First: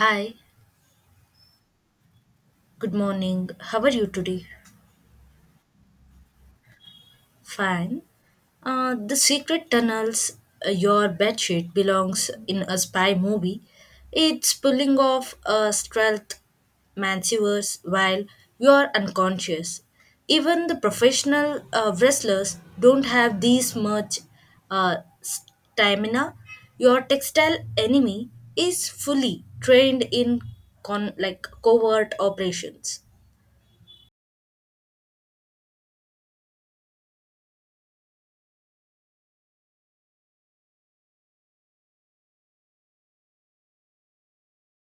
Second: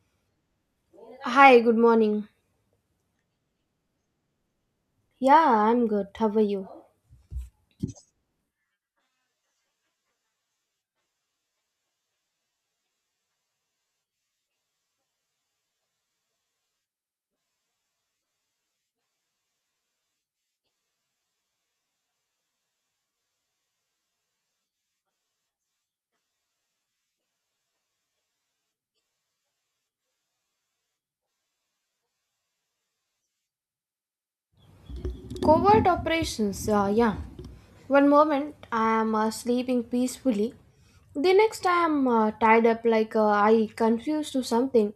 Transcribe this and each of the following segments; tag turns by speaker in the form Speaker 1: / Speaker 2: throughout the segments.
Speaker 1: Hi,
Speaker 2: Hi, good morning.
Speaker 1: good morning. How are you today?
Speaker 2: Yeah, I'm good. How are you?
Speaker 1: Fine. The Secret Tunnels, your bedsheet belongs in a spy movie. It's pulling off a stealth maneuvers while you're unconscious. Even the professional wrestlers don't have this much stamina. Your textile enemy is fully trained in like covert operations.
Speaker 2: Covert operations. Yeah. One moment I am sleeping peacefully. The next I am tied up like I confused to something.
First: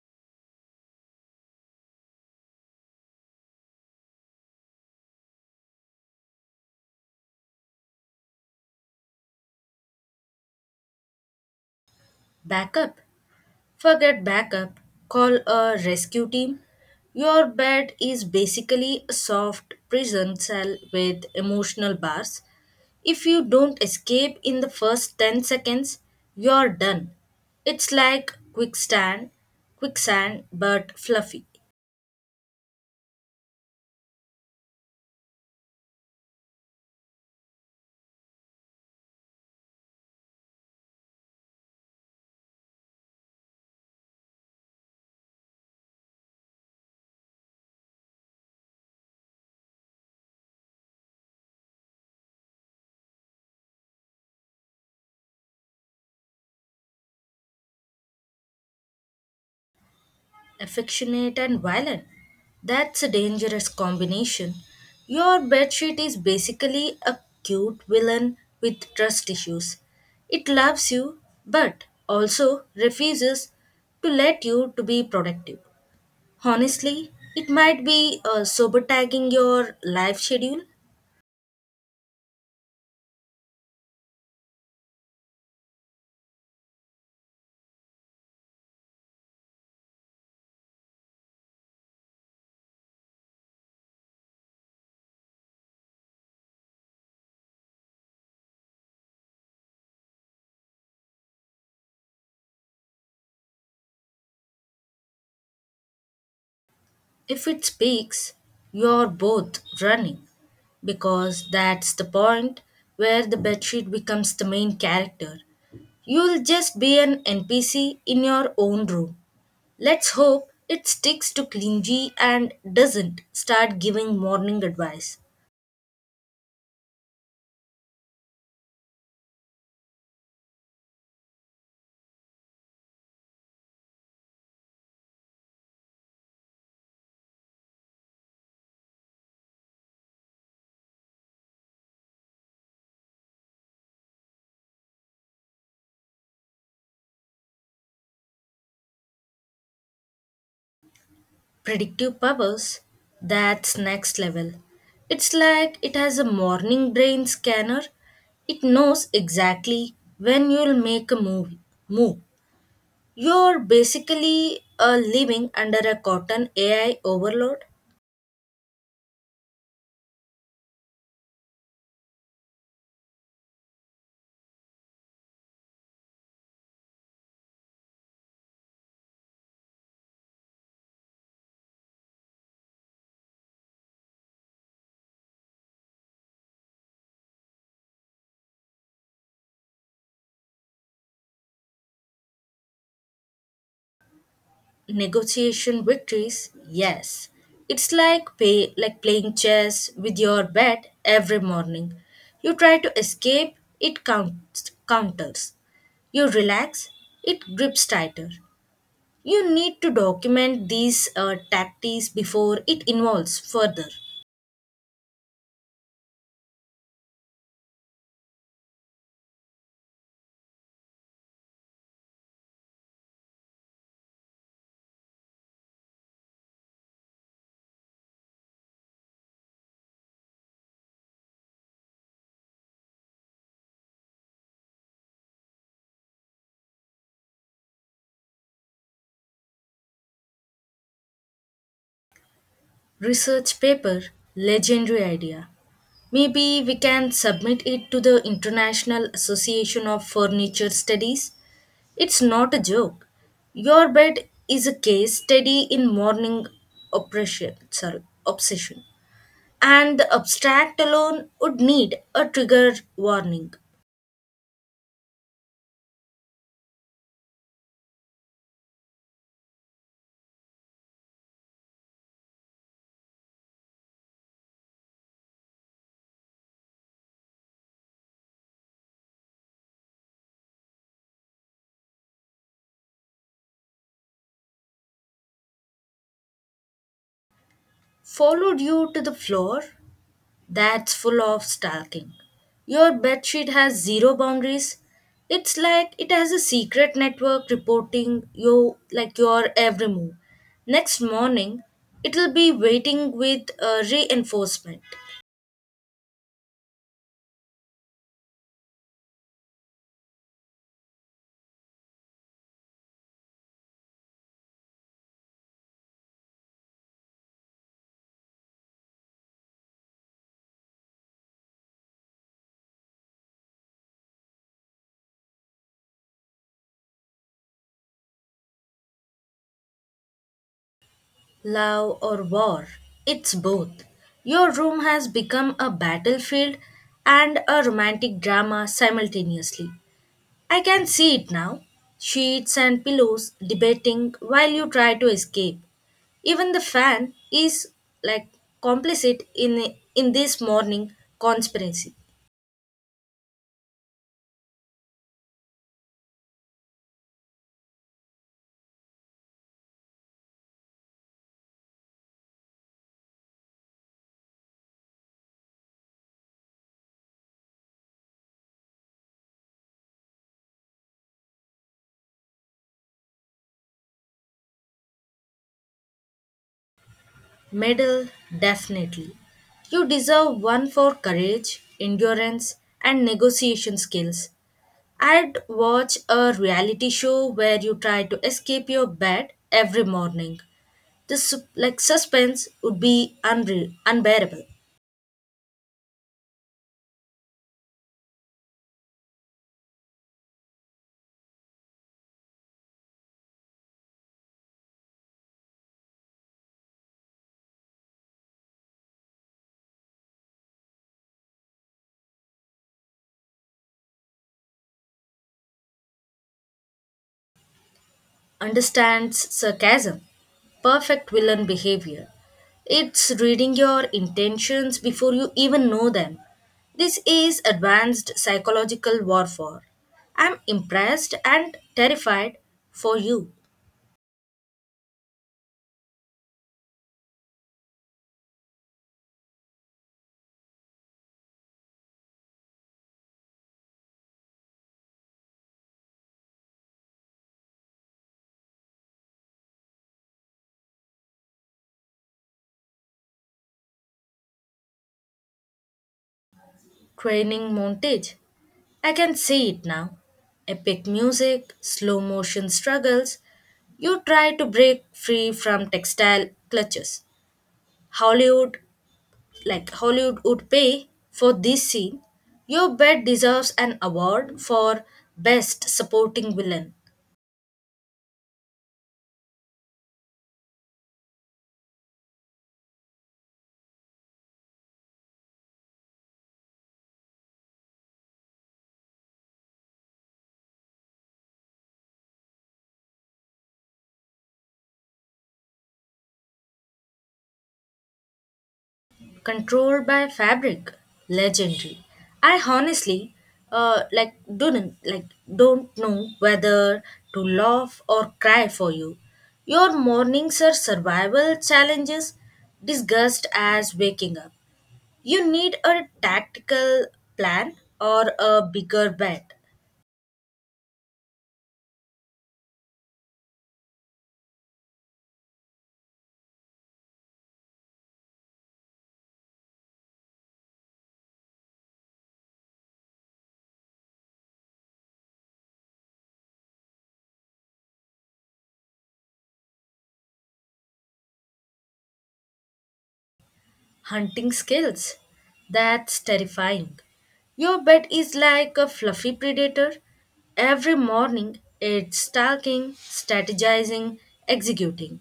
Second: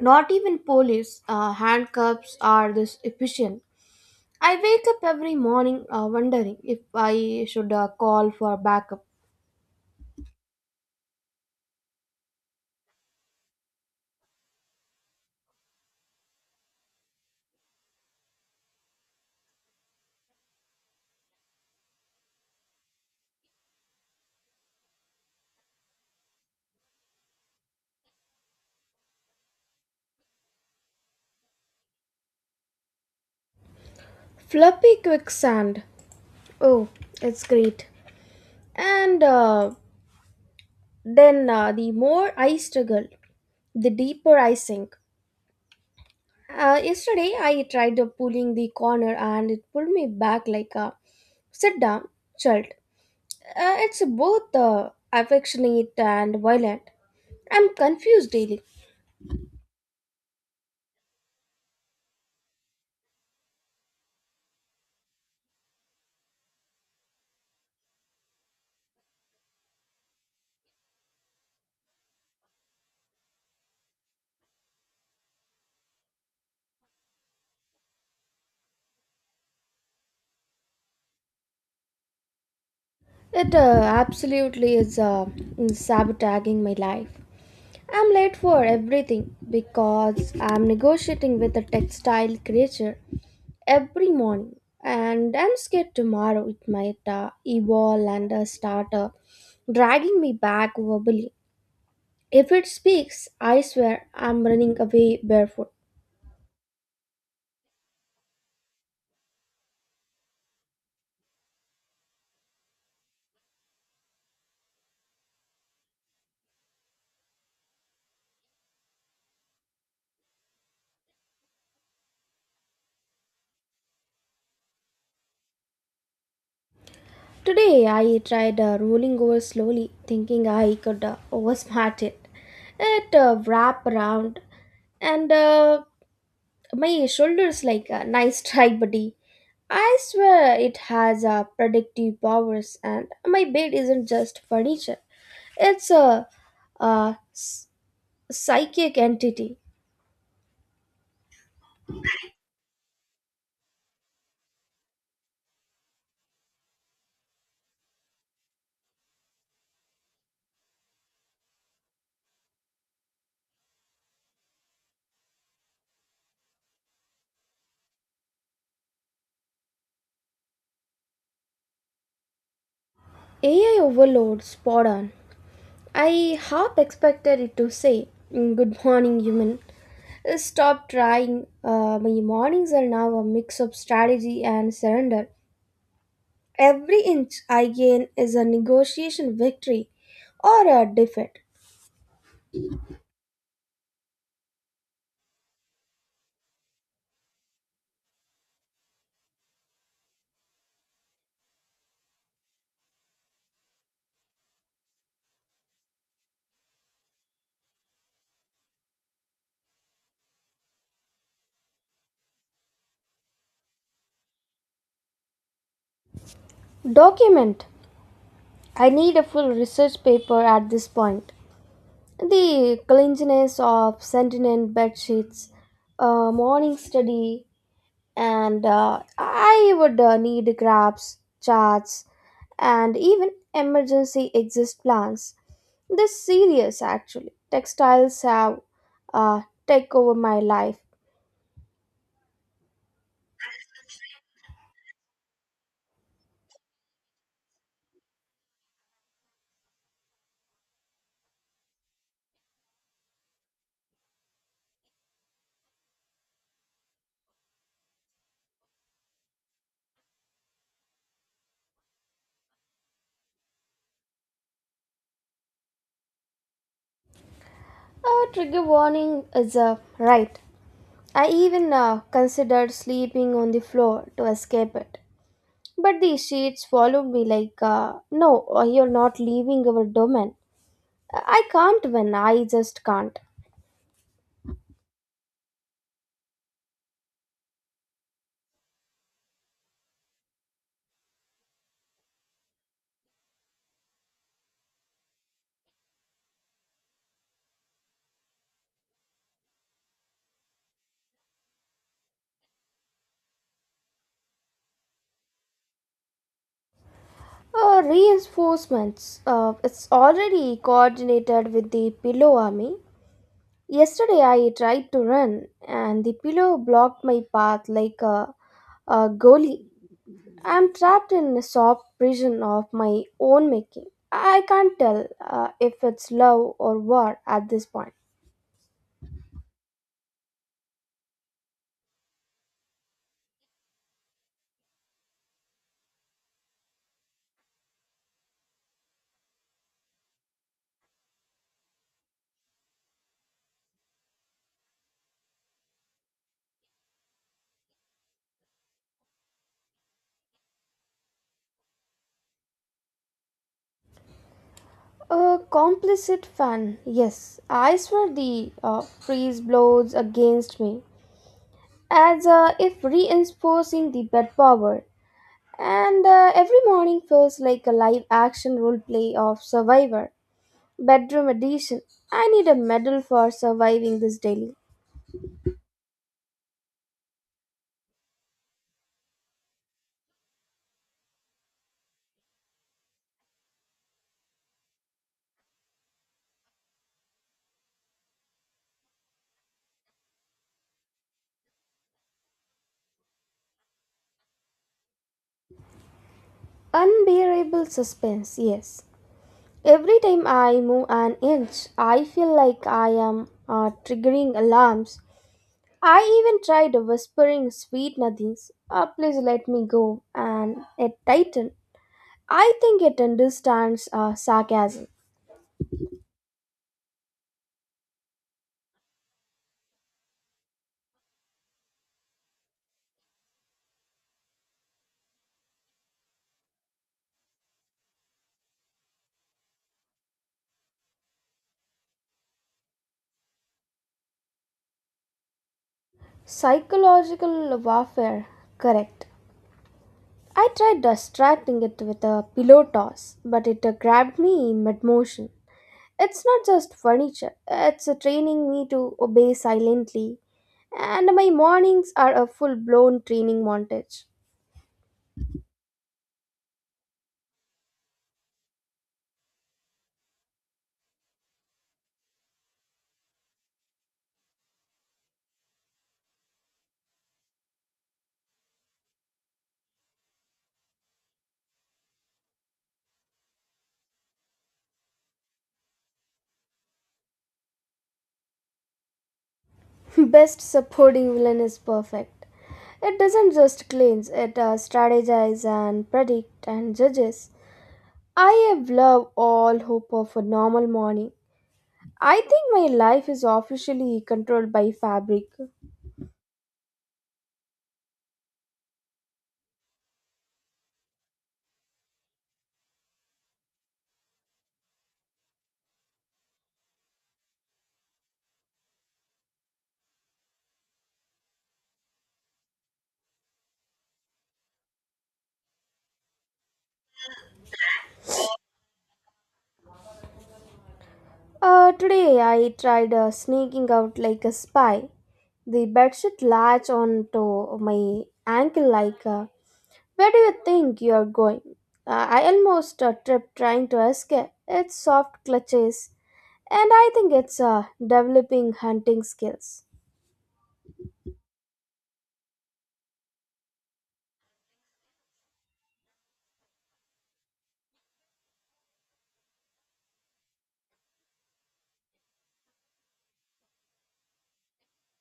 Speaker 2: Not even police handcuffs are this efficient. I wake up every morning wondering if I should call for backup.
Speaker 1: Backup. Forget backup, call a rescue team. Your bed is basically a soft prison cell with emotional bars. If you don't escape in the first 10 seconds, you're done. It's like quicksand but fluffy.
Speaker 2: Floppy quicksand. Oh, it's great. And then the more I struggle, the deeper I sink. Yesterday I tried pulling the corner and it pulled me back like a sit down child. It's both affectionate and violent. I'm confused daily.
Speaker 1: Affectionate and violent. That's a dangerous combination. Your bedsheet is basically a cute villain with trust issues. It loves you but also refuses to let you to be productive. Honestly, it might be sabotage your life schedule.
Speaker 2: It absolutely is sabotaging my life. I'm late for everything because I'm negotiating with a textile creature every morning, and I'm scared tomorrow it might evolve and start dragging me back verbally. If it speaks, I swear I'm running away barefoot.
Speaker 1: If it speaks, you're both running because that's the point where the bedsheet becomes the main character. You'll just be an NPC in your own room. Let's hope it sticks to clingy and doesn't start giving morning advice.
Speaker 2: Today I tried rolling over slowly, thinking I could oversmart it. It wrapped around and my shoulders like a nice try buddy. I swear it has predictive powers, and my bed isn't just furniture, it's a psychic entity.
Speaker 1: Predictive powers, that's next level. It's like it has a morning brain scanner. It knows exactly when you'll make a move. Move. You're basically living under a cotton AI overload.
Speaker 2: AI overload, spot on. I half expected it to say, "Mm, good morning human, stop trying." My mornings are now a mix of strategy and surrender. Every inch I gain is a negotiation victory or a defeat.
Speaker 1: Negotiation victories, yes. It's like like playing chess with your bed every morning. You try to escape, it counters. You relax, it grips tighter. You need to document these tactics before it evolves further.
Speaker 2: Document. I need a full research paper at this point. The cleanliness of sentinel bed sheets, morning study, and I would need graphs, charts, and even emergency exist plans. This serious actually. Textiles have uh, take over my life.
Speaker 1: Research paper, legendary idea. Maybe we can submit it to the International Association of Furniture Studies. It's not a joke. Your bed is a case study in morning oppression sorry obsession, and the abstract alone would need a trigger warning.
Speaker 2: A trigger warning is right. I even considered sleeping on the floor to escape it. But the shades followed me like, no, you're not leaving our domain. I can't win, I just can't.
Speaker 1: Followed you to the floor. That's full of stalking. Your bedsheet has zero boundaries. It's like it has a secret network reporting you like your every move. Next morning, it'll be waiting with a reinforcement.
Speaker 2: Reinforcements. It's already coordinated with the pillow army. Yesterday I tried to run and the pillow blocked my path like a goalie. I'm trapped in a soft prison of my own making. I can't tell if it's love or war at this point.
Speaker 1: Love or war, it's both. Your room has become a battlefield and a romantic drama simultaneously. I can see it now. Sheets and pillows debating while you try to escape. Even the fan is like complicit in this morning conspiracy.
Speaker 2: A complicit fan, yes. I swear the breeze blows against me, as if reinforcing the bed power. And every morning feels like a live action role play of Survivor, Bedroom Edition. I need a medal for surviving this daily.
Speaker 1: Medal, definitely. You deserve one for courage, endurance, and negotiation skills. I'd watch a reality show where you try to escape your bed every morning. The like suspense would be unbearable.
Speaker 2: Unbearable suspense, yes. Every time I move an inch, I feel like I am triggering alarms. I even tried whispering sweet nothings, "Ah, please let me go," and it tightened. I think it understands sarcasm.
Speaker 1: Understands sarcasm. Perfect villain behavior. It's reading your intentions before you even know them. This is advanced psychological warfare. I'm impressed and terrified for you.
Speaker 2: Psychological warfare, correct. I tried distracting it with a pillow toss, but it grabbed me mid motion. It's not just furniture, it's training me to obey silently, and my mornings are a full blown training montage.
Speaker 1: Training montage. I can see it now. Epic music, slow motion struggles. You try to break free from textile clutches. Hollywood Hollywood would pay for this scene, your bet deserves an award for Best Supporting Villain.
Speaker 2: Best supporting villain is perfect. It doesn't just cleanse, it strategizes and predicts and judges. I have loved all hope of a normal morning. I think my life is officially controlled by fabric.
Speaker 1: Controlled by Fabric, legendary. I honestly, uh, like don't like don't know whether to laugh or cry for you. Your mornings are survival challenges, disguised as waking up. You need a tactical plan or a bigger bet.
Speaker 2: Today I tried sneaking out like a spy. The bedsheet latched onto my ankle like, where do you think you are going? I almost tripped trying to escape. It's soft clutches, and I think it's developing hunting skills.
Speaker 1: Hunting skills? That's terrifying. Your bed is like a fluffy predator. Every morning it's stalking, strategizing, executing.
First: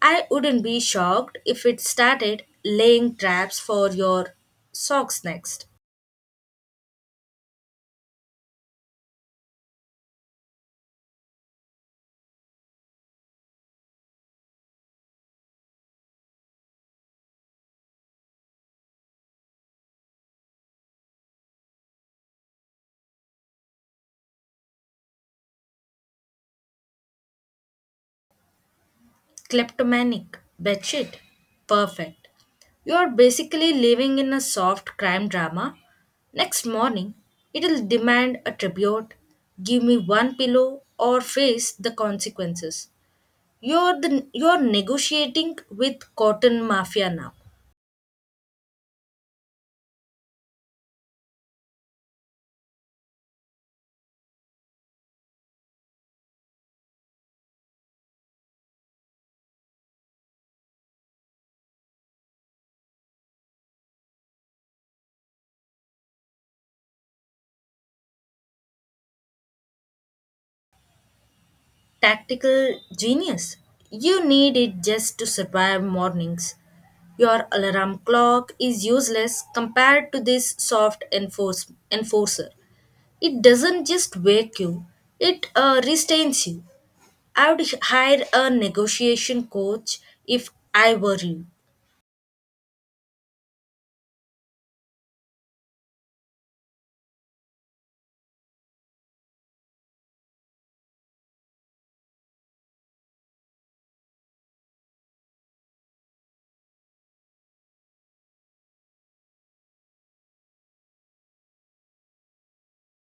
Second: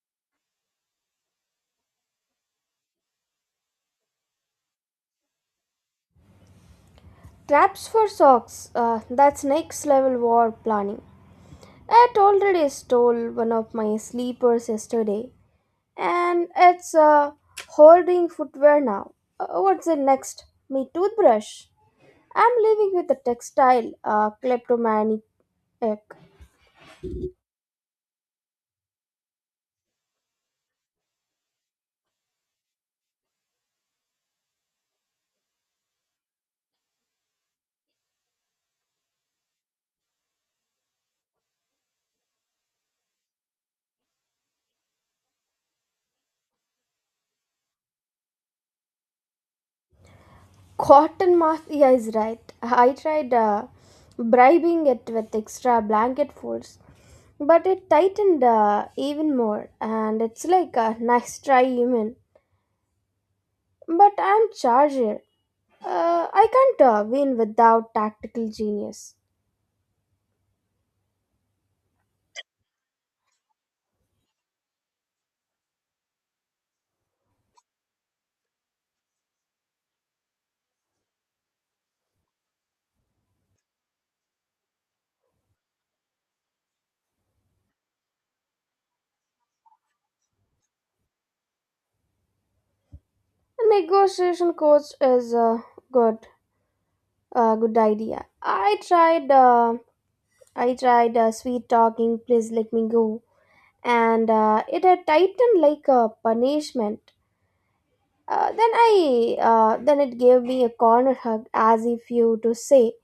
Speaker 1: I wouldn't be shocked if it started laying traps for your socks next.
Speaker 2: Traps for socks. That's next level war planning. I had already stole one of my sleepers yesterday, and it's holding footwear now. What's the next? Me toothbrush. I'm living with a textile kleptomaniac.
Speaker 1: Kleptomanic. Batshit. Perfect. You're basically living in a soft crime drama. Next morning, it'll demand a tribute. Give me one pillow or face the consequences. You're negotiating with cotton mafia now.
Speaker 2: Cotton mafia is right. I tried bribing it with extra blanket folds, but it tightened even more, and it's like a nice try, human. But I'm Charger. I can't win without tactical genius.
Speaker 1: Tactical genius. You need it just to survive mornings. Your alarm clock is useless compared to this soft enforcer. It doesn't just wake you, it restains you. I would hire a negotiation coach if I were you.
Speaker 2: A negotiation coach is a good, good idea. I tried sweet talking. Please let me go, and it had tightened like a punishment. Then then it gave me a corner hug, as if you to say,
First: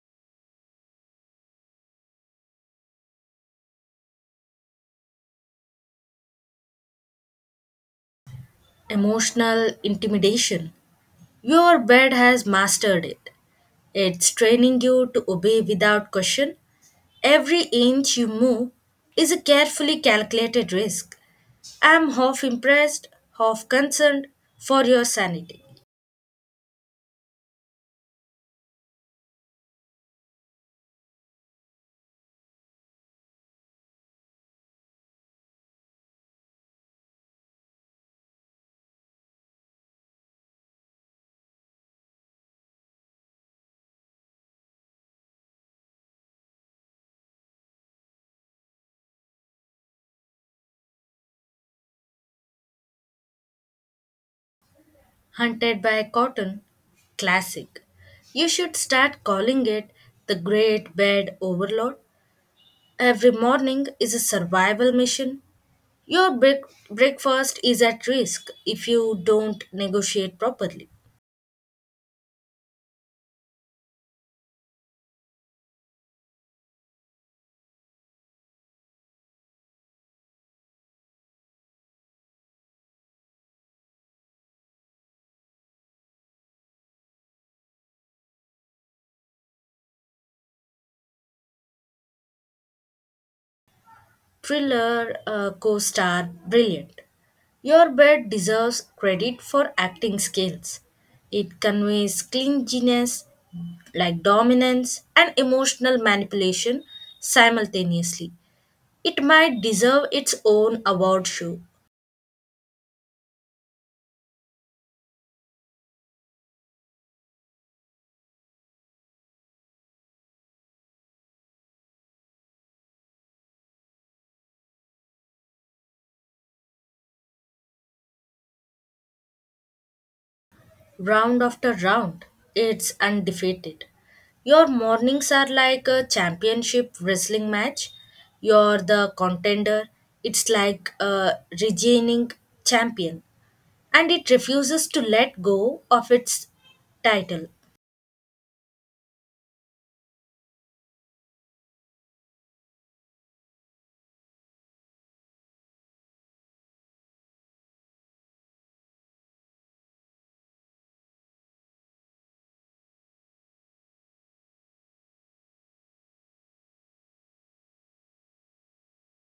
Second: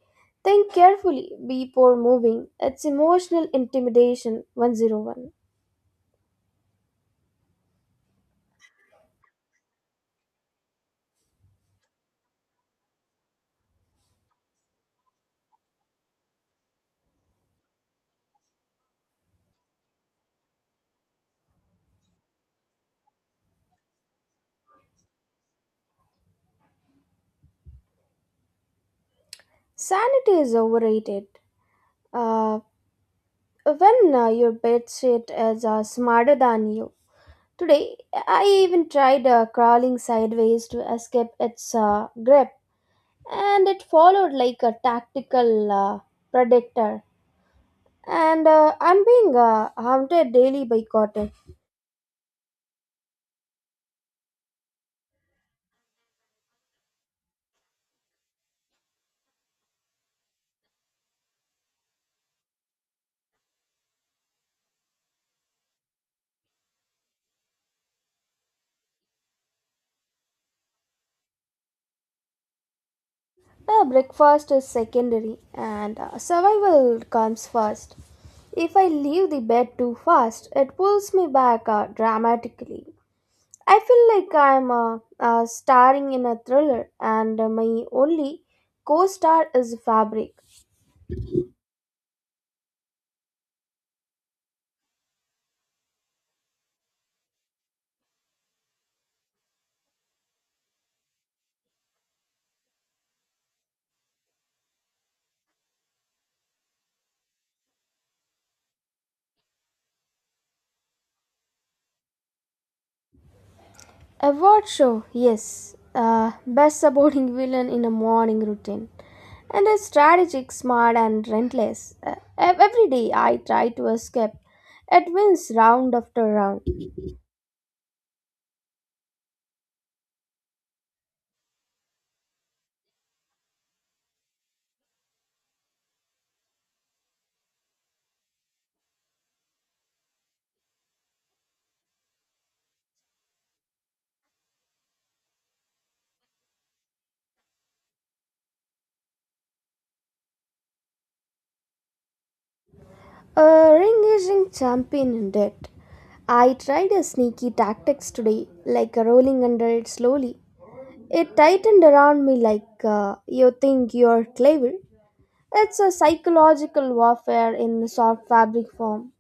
Speaker 2: think carefully before moving. It's emotional intimidation 101.
Speaker 1: Emotional intimidation. Your bed has mastered it. It's training you to obey without question. Every inch you move is a carefully calculated risk. I'm half impressed, half concerned for your sanity.
Speaker 2: Sanity is overrated. Uh, when your bedsheet is smarter than you. Today, I even tried crawling sideways to escape its grip, and it followed like a tactical predator. And I'm being haunted daily by cotton.
Speaker 1: Hunted by Cotton, classic. You should start calling it the Great Bed Overload. Every morning is a survival mission. Your breakfast is at risk if you don't negotiate properly.
Speaker 2: Breakfast is secondary, and survival comes first. If I leave the bed too fast, it pulls me back dramatically. I feel like I'm starring in a thriller, and my only co star is Fabric.
Speaker 1: Thriller co star, brilliant. Your bed deserves credit for acting skills. It conveys clinginess, like dominance, and emotional manipulation simultaneously. It might deserve its own award show.
Speaker 2: Award show, yes. Best supporting villain in a morning routine. And a strategic, smart, and relentless. Every day I try to escape. It wins round after round.
Speaker 1: Round after round, it's undefeated. Your mornings are like a championship wrestling match. You're the contender. It's like a reigning champion. And it refuses to let go of its title.
Speaker 2: A ring racing champion in debt. I tried a sneaky tactics today, like rolling under it slowly. It tightened around me like, you think you're clever. It's a psychological warfare in soft fabric form.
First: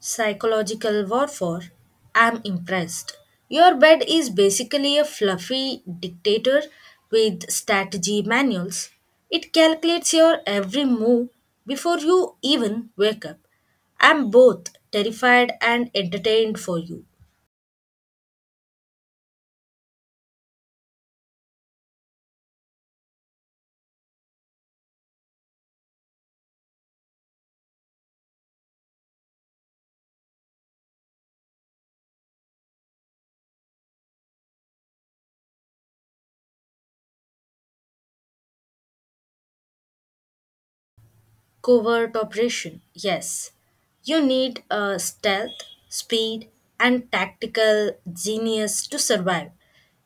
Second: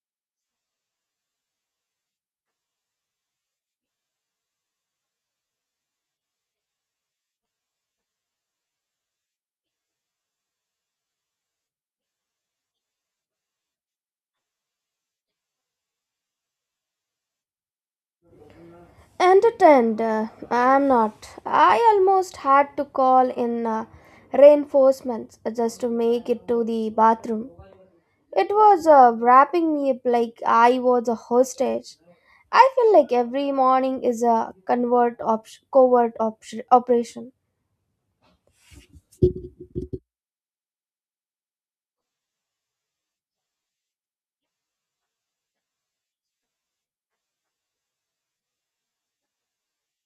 Speaker 1: Psychological warfare? I'm impressed. Your bed is basically a fluffy dictator with strategy manuals. It calculates your every move before you even wake up. I'm both terrified and entertained for you.
Speaker 2: Entertained, I'm not. I almost had to call in reinforcements just to make it to the bathroom. It was wrapping me up like I was a hostage. I feel like every morning is a covert operation.
Speaker 1: Covert operation, yes. You need stealth, speed, and tactical genius to survive.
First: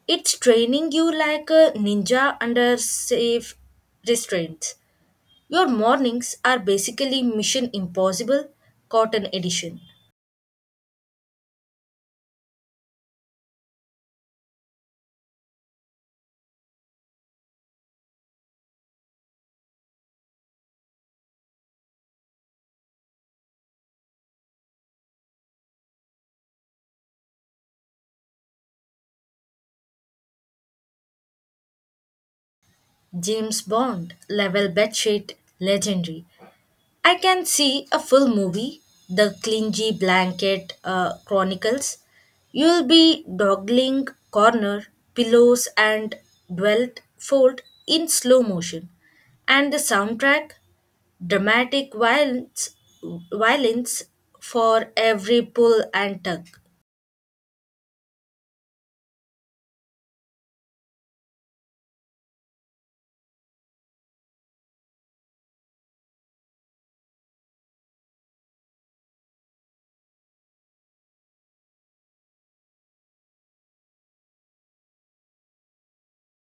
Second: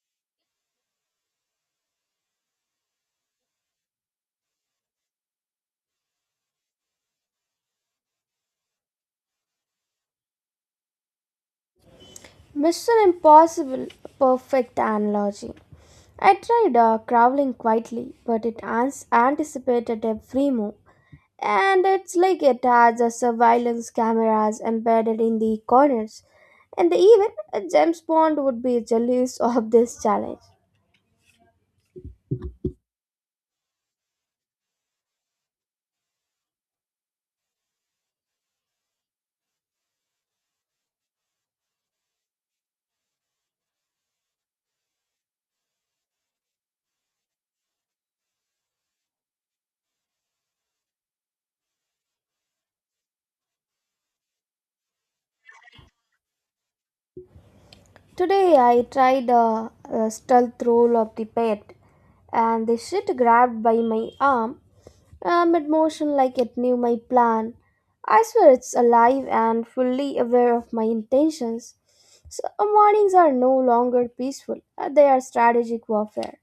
Speaker 1: It's training you like a ninja under safe restraints. Your mornings are basically Mission Impossible Cotton Edition.
Speaker 2: Mission Impossible, perfect analogy. I tried crawling quietly, but it anticipated every move. And it's like it has a surveillance cameras embedded in the corners. And even James Bond would be jealous of this challenge.
Speaker 1: James Bond, level bedsheet, legendary. I can see a full movie, The Clingy Blanket Chronicles. You'll be dogling corner, pillows, and dwelt fold in slow motion. And the soundtrack, dramatic violence for every pull and tug.
Speaker 2: Today I tried a stealth roll of the bed, and the shit grabbed by my arm mid motion like it knew my plan. I swear it's alive and fully aware of my intentions. So mornings are no longer peaceful, they are strategic warfare.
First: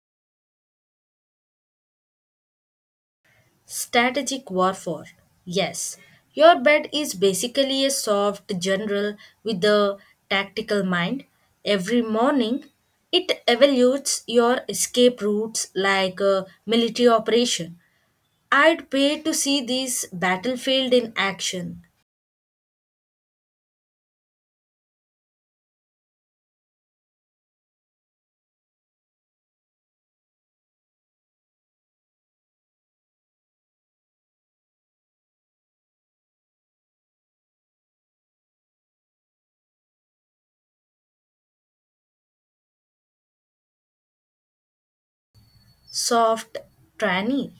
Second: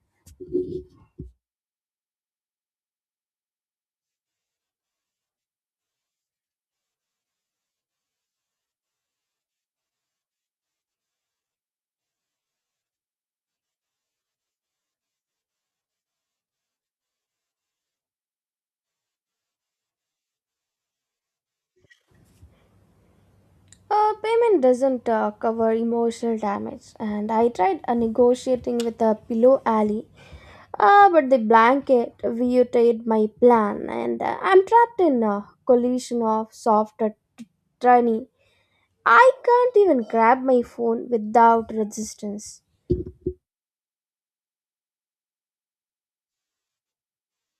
Speaker 1: Strategic warfare. Yes, your bed is basically a soft general with a tactical mind. Every morning, it evaluates your escape routes like a military operation. I'd pay to see this battlefield in action.
Speaker 2: Payment doesn't cover emotional damage, and I tried negotiating with a pillow alley. Ah, but the blanket reiterated my plan, and I'm trapped in a collision of tiny. I can't even grab my phone without resistance.
Speaker 1: Soft tranny.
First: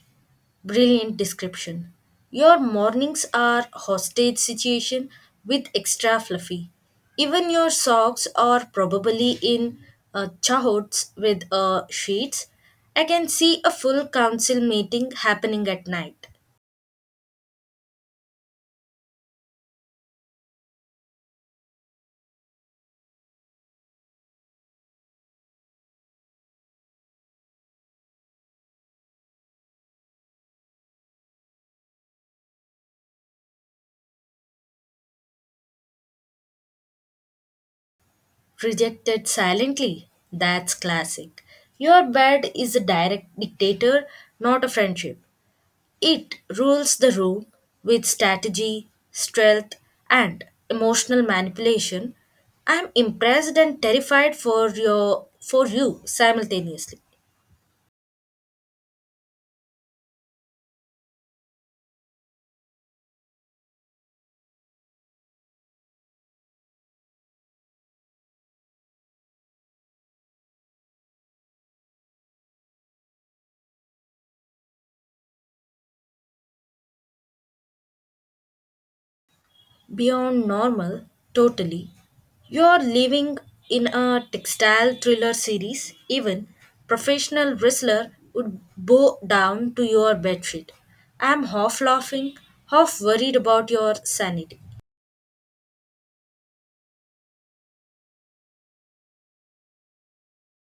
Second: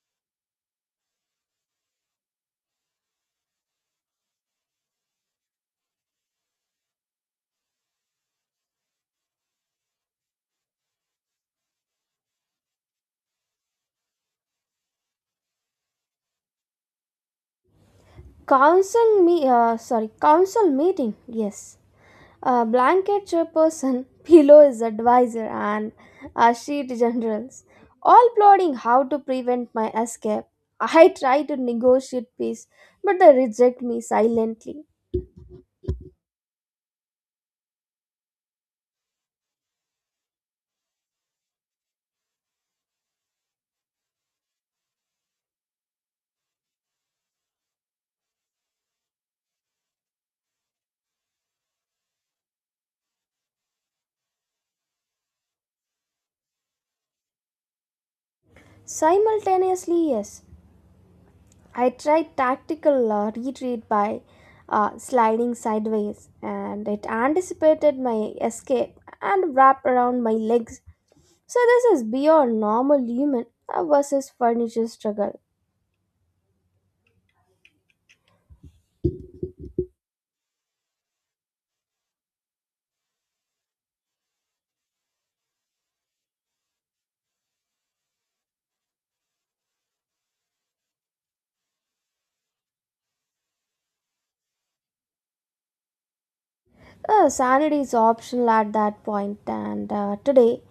Speaker 1: Brilliant description. Your mornings are hostage situation with extra fluffy. Even your socks are probably in chahots with sheets. I can see a full council meeting happening at night.
Speaker 2: Council meeting. Yes, blanket chairperson, pillow is advisor, and sheet generals, all plotting how to prevent my escape. I try to negotiate peace, but they reject me silently.
Speaker 1: Rejected silently. That's classic. Your bed is a direct dictator, not a friendship. It rules the room with strategy, stealth, and emotional manipulation. I'm impressed and terrified for you simultaneously.
Speaker 2: Simultaneously, yes. I tried tactical retreat by sliding sideways, and it anticipated my escape and wrapped around my legs. So, this is beyond normal human versus furniture struggle.
Speaker 1: Beyond normal, totally. You're living in a textile thriller series. Even professional wrestler would bow down to your bedsheet. I'm half laughing, half worried about your sanity.
Speaker 2: Sanity is optional at that point, and today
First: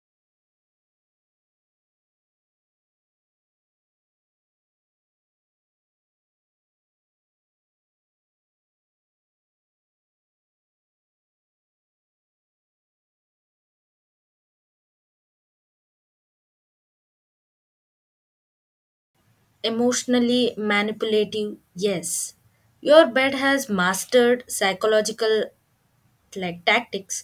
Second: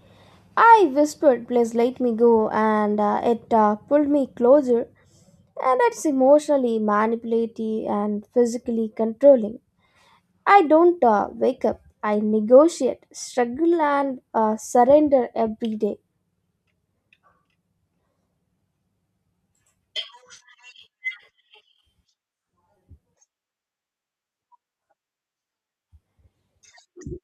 Speaker 2: I whispered, "Please let me go," and it pulled me closer, and it's emotionally manipulative and physically controlling. I don't wake up. I negotiate, struggle, and surrender every day.
Speaker 1: Emotionally manipulative, yes, your bed has mastered psychological like tactics.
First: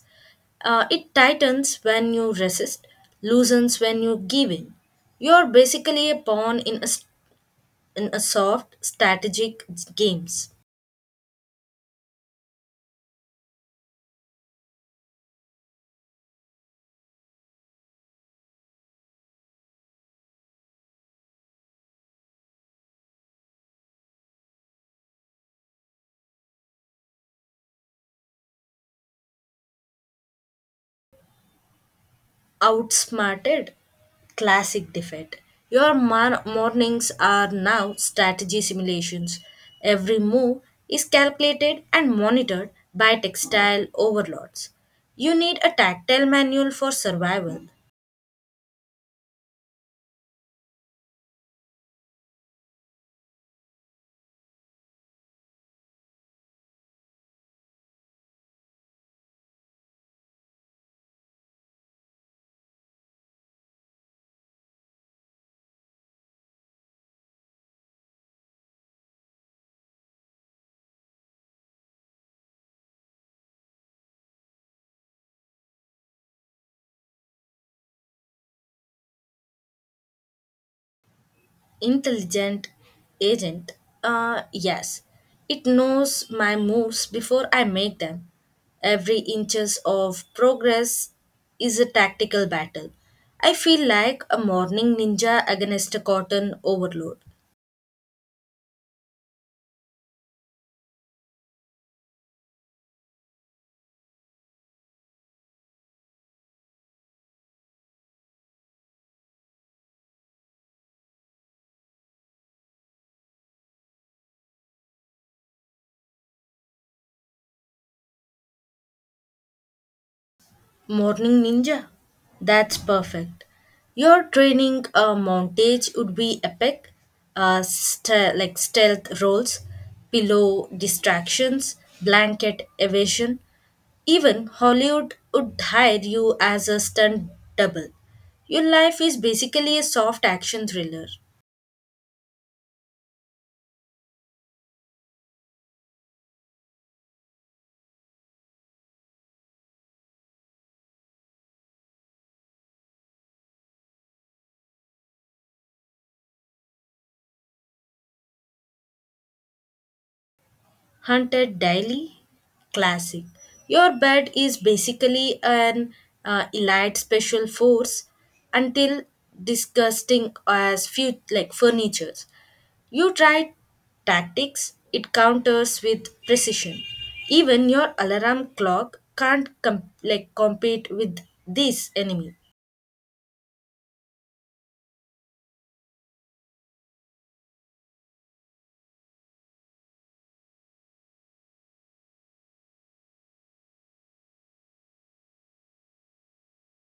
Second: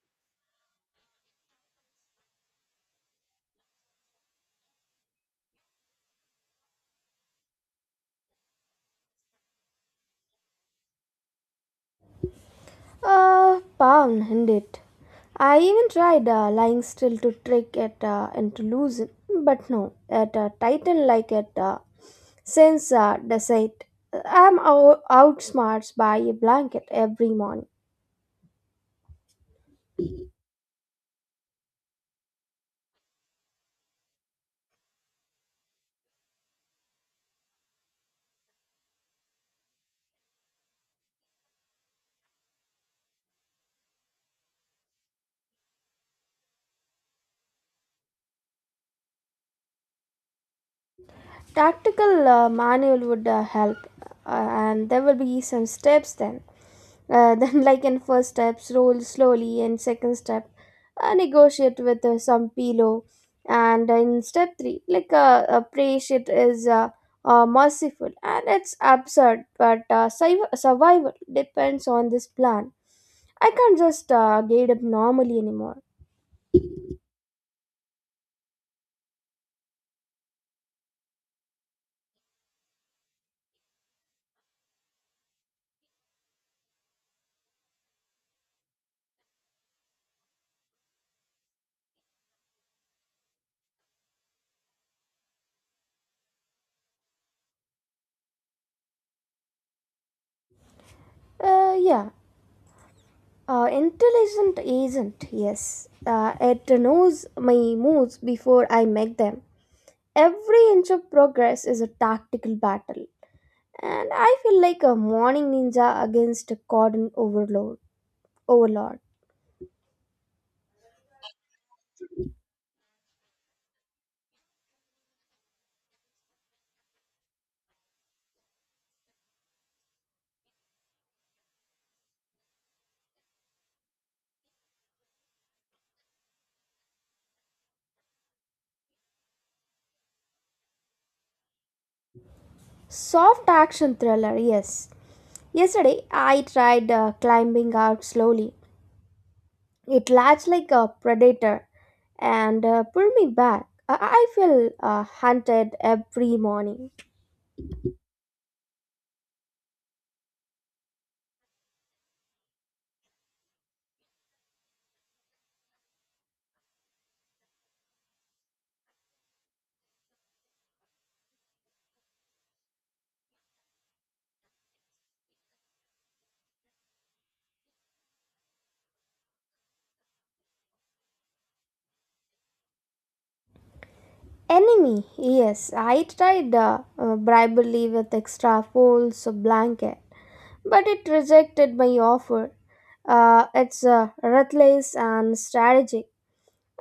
Speaker 1: It tightens when you resist, loosens when you give in. You're basically a pawn in a soft strategic games.
Speaker 2: Pawn, indeed. I even tried lying still to trick it into losing, but no, it tightened like it since deceit. I'm outsmarts by a blanket every morning.
Speaker 1: Outsmarted, classic defeat. Your mornings are now strategy simulations. Every move is calculated and monitored by textile overlords. You need a tactile manual for survival.
Speaker 2: Tactical manual would help, and there will be some steps then. Then, like in first steps, roll slowly, and second step, negotiate with some pillow, and in step three, like pray shit is merciful, and it's absurd, but survival depends on this plan. I can't just gate up normally anymore.
Speaker 1: Intelligent agent. Uh, yes, it knows my moves before I make them. Every inches of progress is a tactical battle. I feel like a morning ninja against a cotton overload.
Speaker 2: Uh, yeah, Intelligent agent, yes. It knows my moves before I make them. Every inch of progress is a tactical battle. And I feel like a morning ninja against a cordon overload overlord.
Speaker 1: Morning Ninja? That's perfect. Your training montage would be epic. Like stealth rolls, pillow distractions, blanket evasion. Even Hollywood would hire you as a stunt double. Your life is basically a soft action thriller.
Speaker 2: Soft action thriller, yes. Yesterday I tried climbing out slowly. It latched like a predator and pulled me back. I feel hunted every morning.
Speaker 1: Hunted Daily, Classic. Your bed is basically an elite special force until disgusting as few like furniture. You try tactics, it counters with precision. Even your alarm clock can't com- like compete with this enemy.
Speaker 2: Enemy, yes. I tried bribery with extra poles or blanket, but it rejected my offer. It's ruthless and strategic.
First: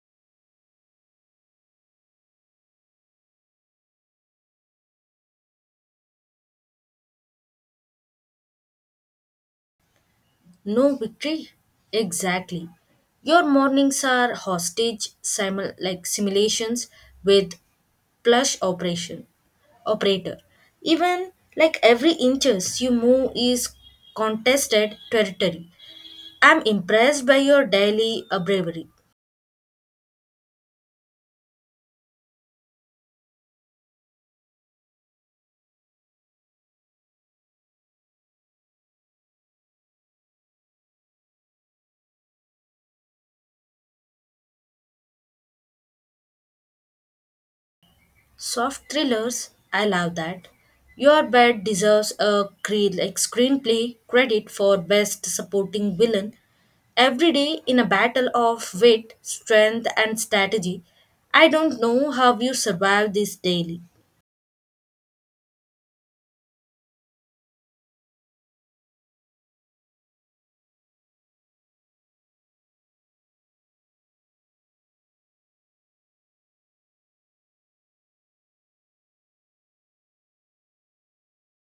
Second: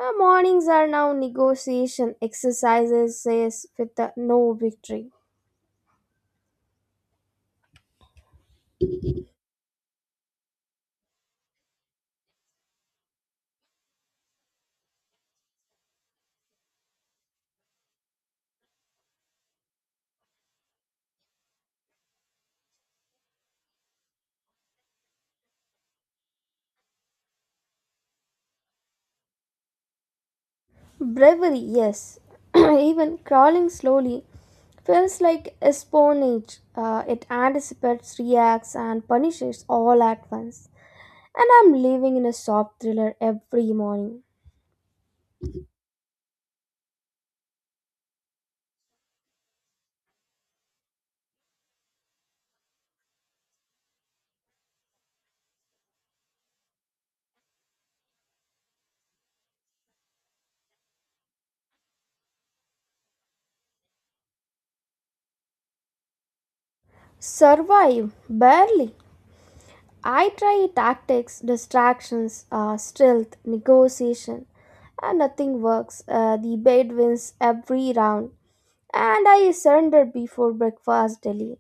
Speaker 2: Mornings are now negotiation exercises says with the no victory.
Speaker 1: No victory? Exactly. Your mornings are like simulations with plush operation operator. Even like every inches you move is contested territory. I'm impressed by your daily bravery.
Speaker 2: Bravery, yes. Even crawling slowly feels like espionage. It anticipates, reacts, and punishes all at once. And I'm living in a soft thriller every morning.
Speaker 1: Soft thrillers, I love that. Your bed deserves a like screenplay credit for best supporting villain. Every day in a battle of wit, strength, and strategy, I don't know how you survive this daily.
Speaker 2: Survive, barely. I try tactics, distractions, stealth, negotiation, and nothing works. The bed wins every round. And I surrendered before breakfast daily.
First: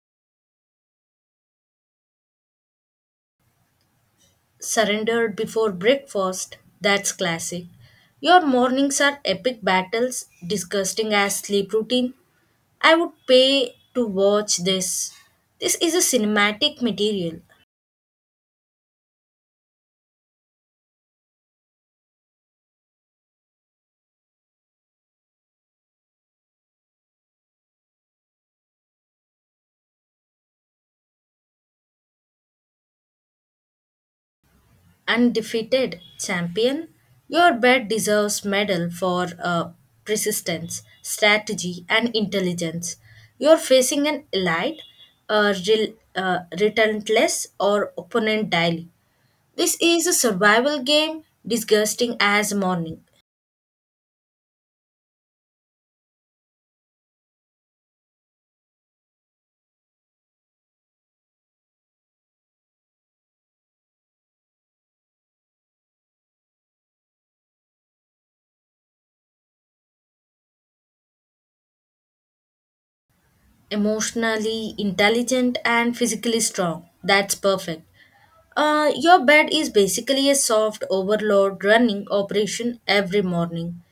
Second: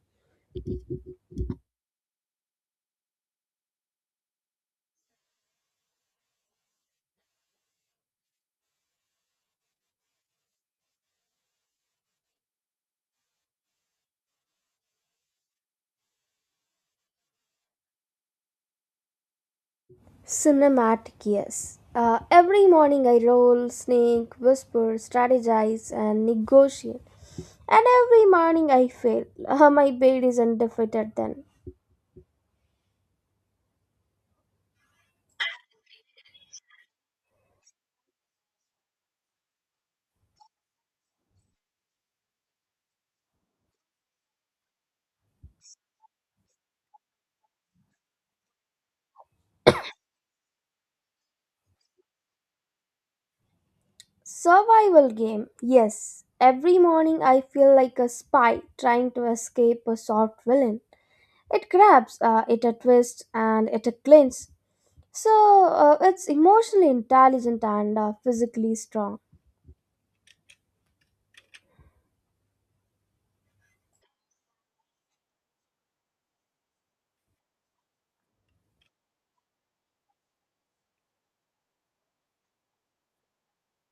Speaker 1: Surrendered before breakfast, that's classic. Your mornings are epic battles, disgusting as sleep routine. I would pay to watch this. This is a cinematic material.
Speaker 2: Cinematic, yes. Every morning I roll, snake, whisper, strategize, and negotiate. And every morning I fail. My bed is undefeated then.
Speaker 1: Undefeated champion, your bed deserves medal for persistence, strategy, and intelligence. You're facing an elite, relentless, or opponent daily. This is a survival game, disgusting as morning.
Speaker 2: Survival game, yes. Every morning I feel like a spy trying to escape a soft villain. It grabs, it a twist, and it a clinch. So it's emotionally intelligent and physically strong.
Speaker 1: Emotionally intelligent and physically strong. That's perfect. Your bed is basically a soft overload running operation every morning.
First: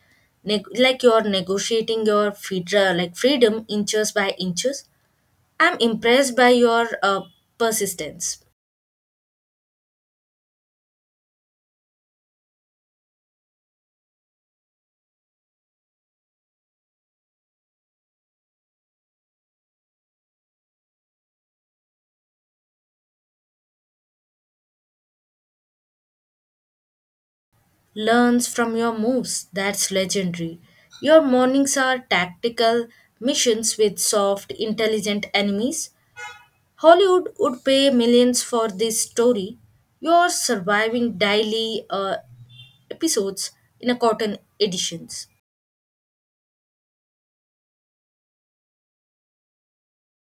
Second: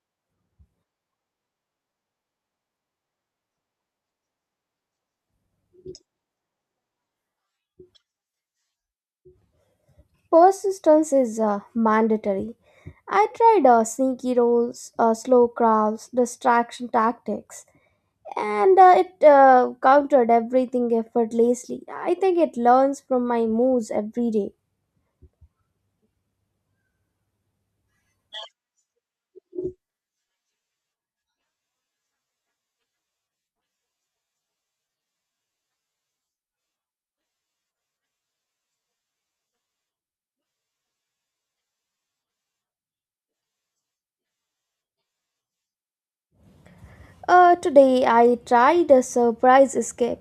Speaker 1: Like you're negotiating your fedra, like freedom inches by inches. I'm impressed by your persistence.
Speaker 2: Persistence is mandatory. I tried sneaky rolls, slow crafts, distraction tactics, and it countered everything effortlessly. I think it learns from my moves every day.
Speaker 1: Learns from your moves. That's legendary. Your mornings are tactical missions with soft, intelligent enemies. Hollywood would pay millions for this story. You're surviving daily episodes in a cotton editions.
Speaker 2: Today, I tried a surprise escape,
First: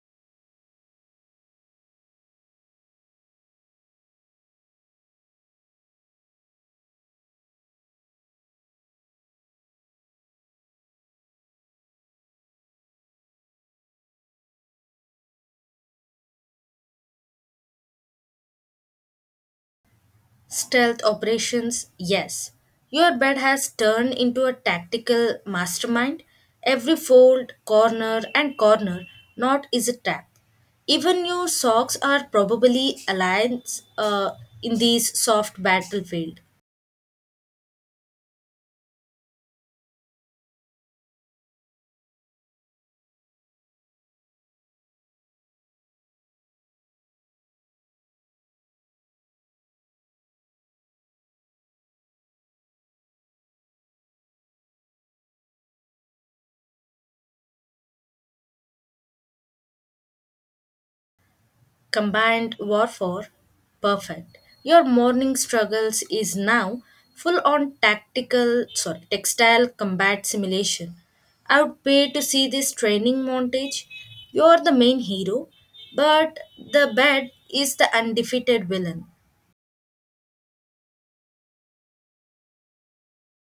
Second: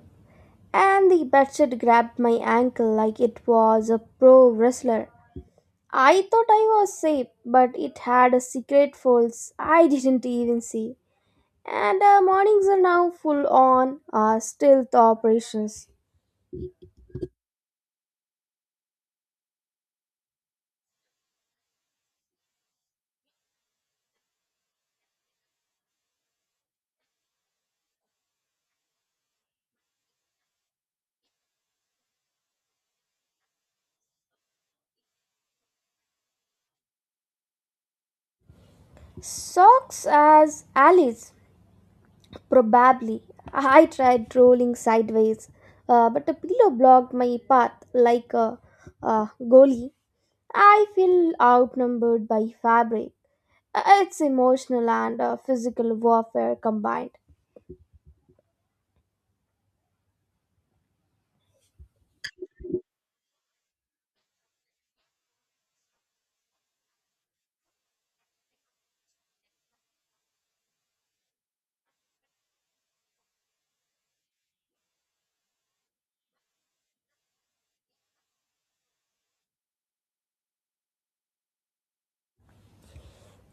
Speaker 2: and the bedsheet grabbed my ankle like it was a pro wrestler. I thought I was safe, but it had a secret force I didn't even see. And mornings are now full on stealth operations.
Speaker 1: Stealth operations, yes. Your bed has turned into a tactical mastermind. Every fold, corner, and corner knot is a trap. Even your socks are probably alliance in this soft battlefield.
Speaker 2: Socks as allies, probably. I tried rolling sideways, but a pillow blocked my path like a goalie. I feel outnumbered by fabric. It's emotional and physical warfare combined.
Speaker 1: Combined warfare, perfect. Your morning struggles is now full on tactical sorry textile combat simulation. I would pay to see this training montage. You're the main hero, but the bed is the undefeated villain.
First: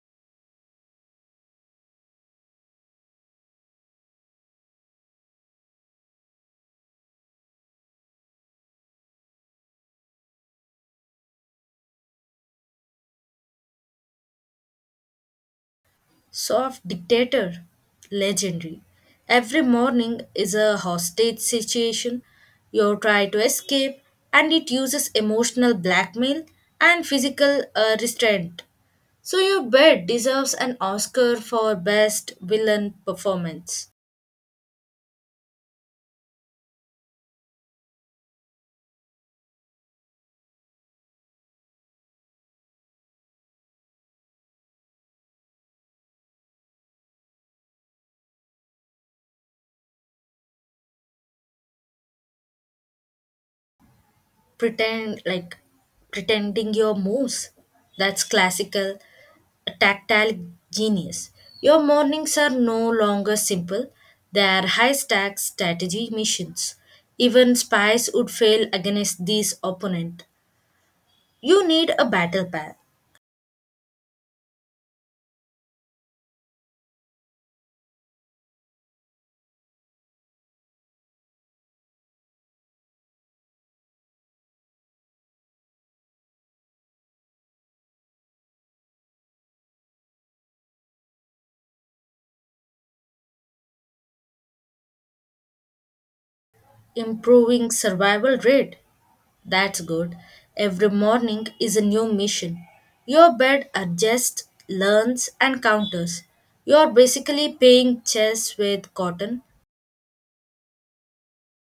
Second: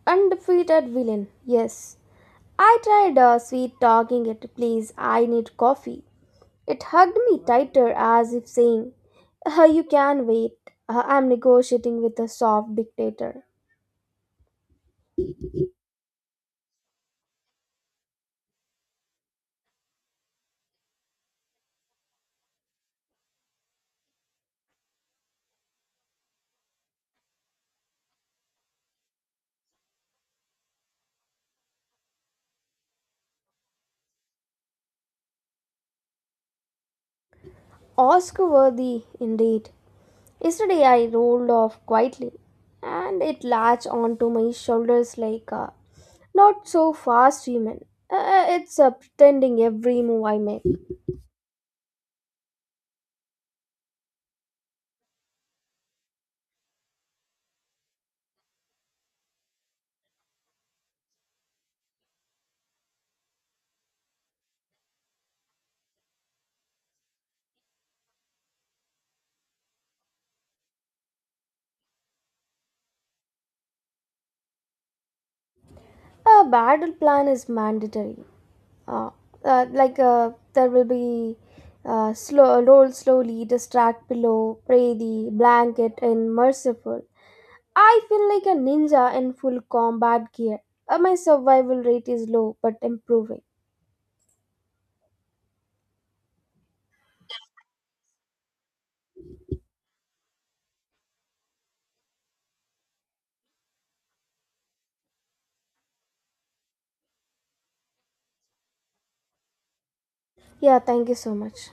Speaker 2: Undefeated villain, yes. I tried sweet talking it, please, I need coffee. It hugged me tighter as if saying, You can wait." I'm negotiating with a soft dictator.
Speaker 1: Soft dictator, legendary. Every morning is a hostage situation. You try to escape, and it uses emotional blackmail and physical restraint. So, your bed deserves an Oscar for best villain performance.
Speaker 2: Oscar worthy, indeed. Yesterday I rolled off quietly and it latched onto my shoulders like a not so fast human. It's pretending every move I make.
Speaker 1: Pretend like Pretending your moves. That's classical. A tactile genius. Your mornings are no longer simple, they are high stack strategy missions. Even spies would fail against these opponent. You need a battle path.
Speaker 2: A battle plan is mandatory. Uh, there will be slow roll slowly, distract pillow, pray the blanket, and merciful. I feel like a ninja in full combat gear. My survival rate is low but improving.
Speaker 1: Improving survival rate. That's good. Every morning is a new mission. Your bed adjusts, learns, and counters. You are basically playing chess with cotton.
Speaker 2: Yeah, thank you so much.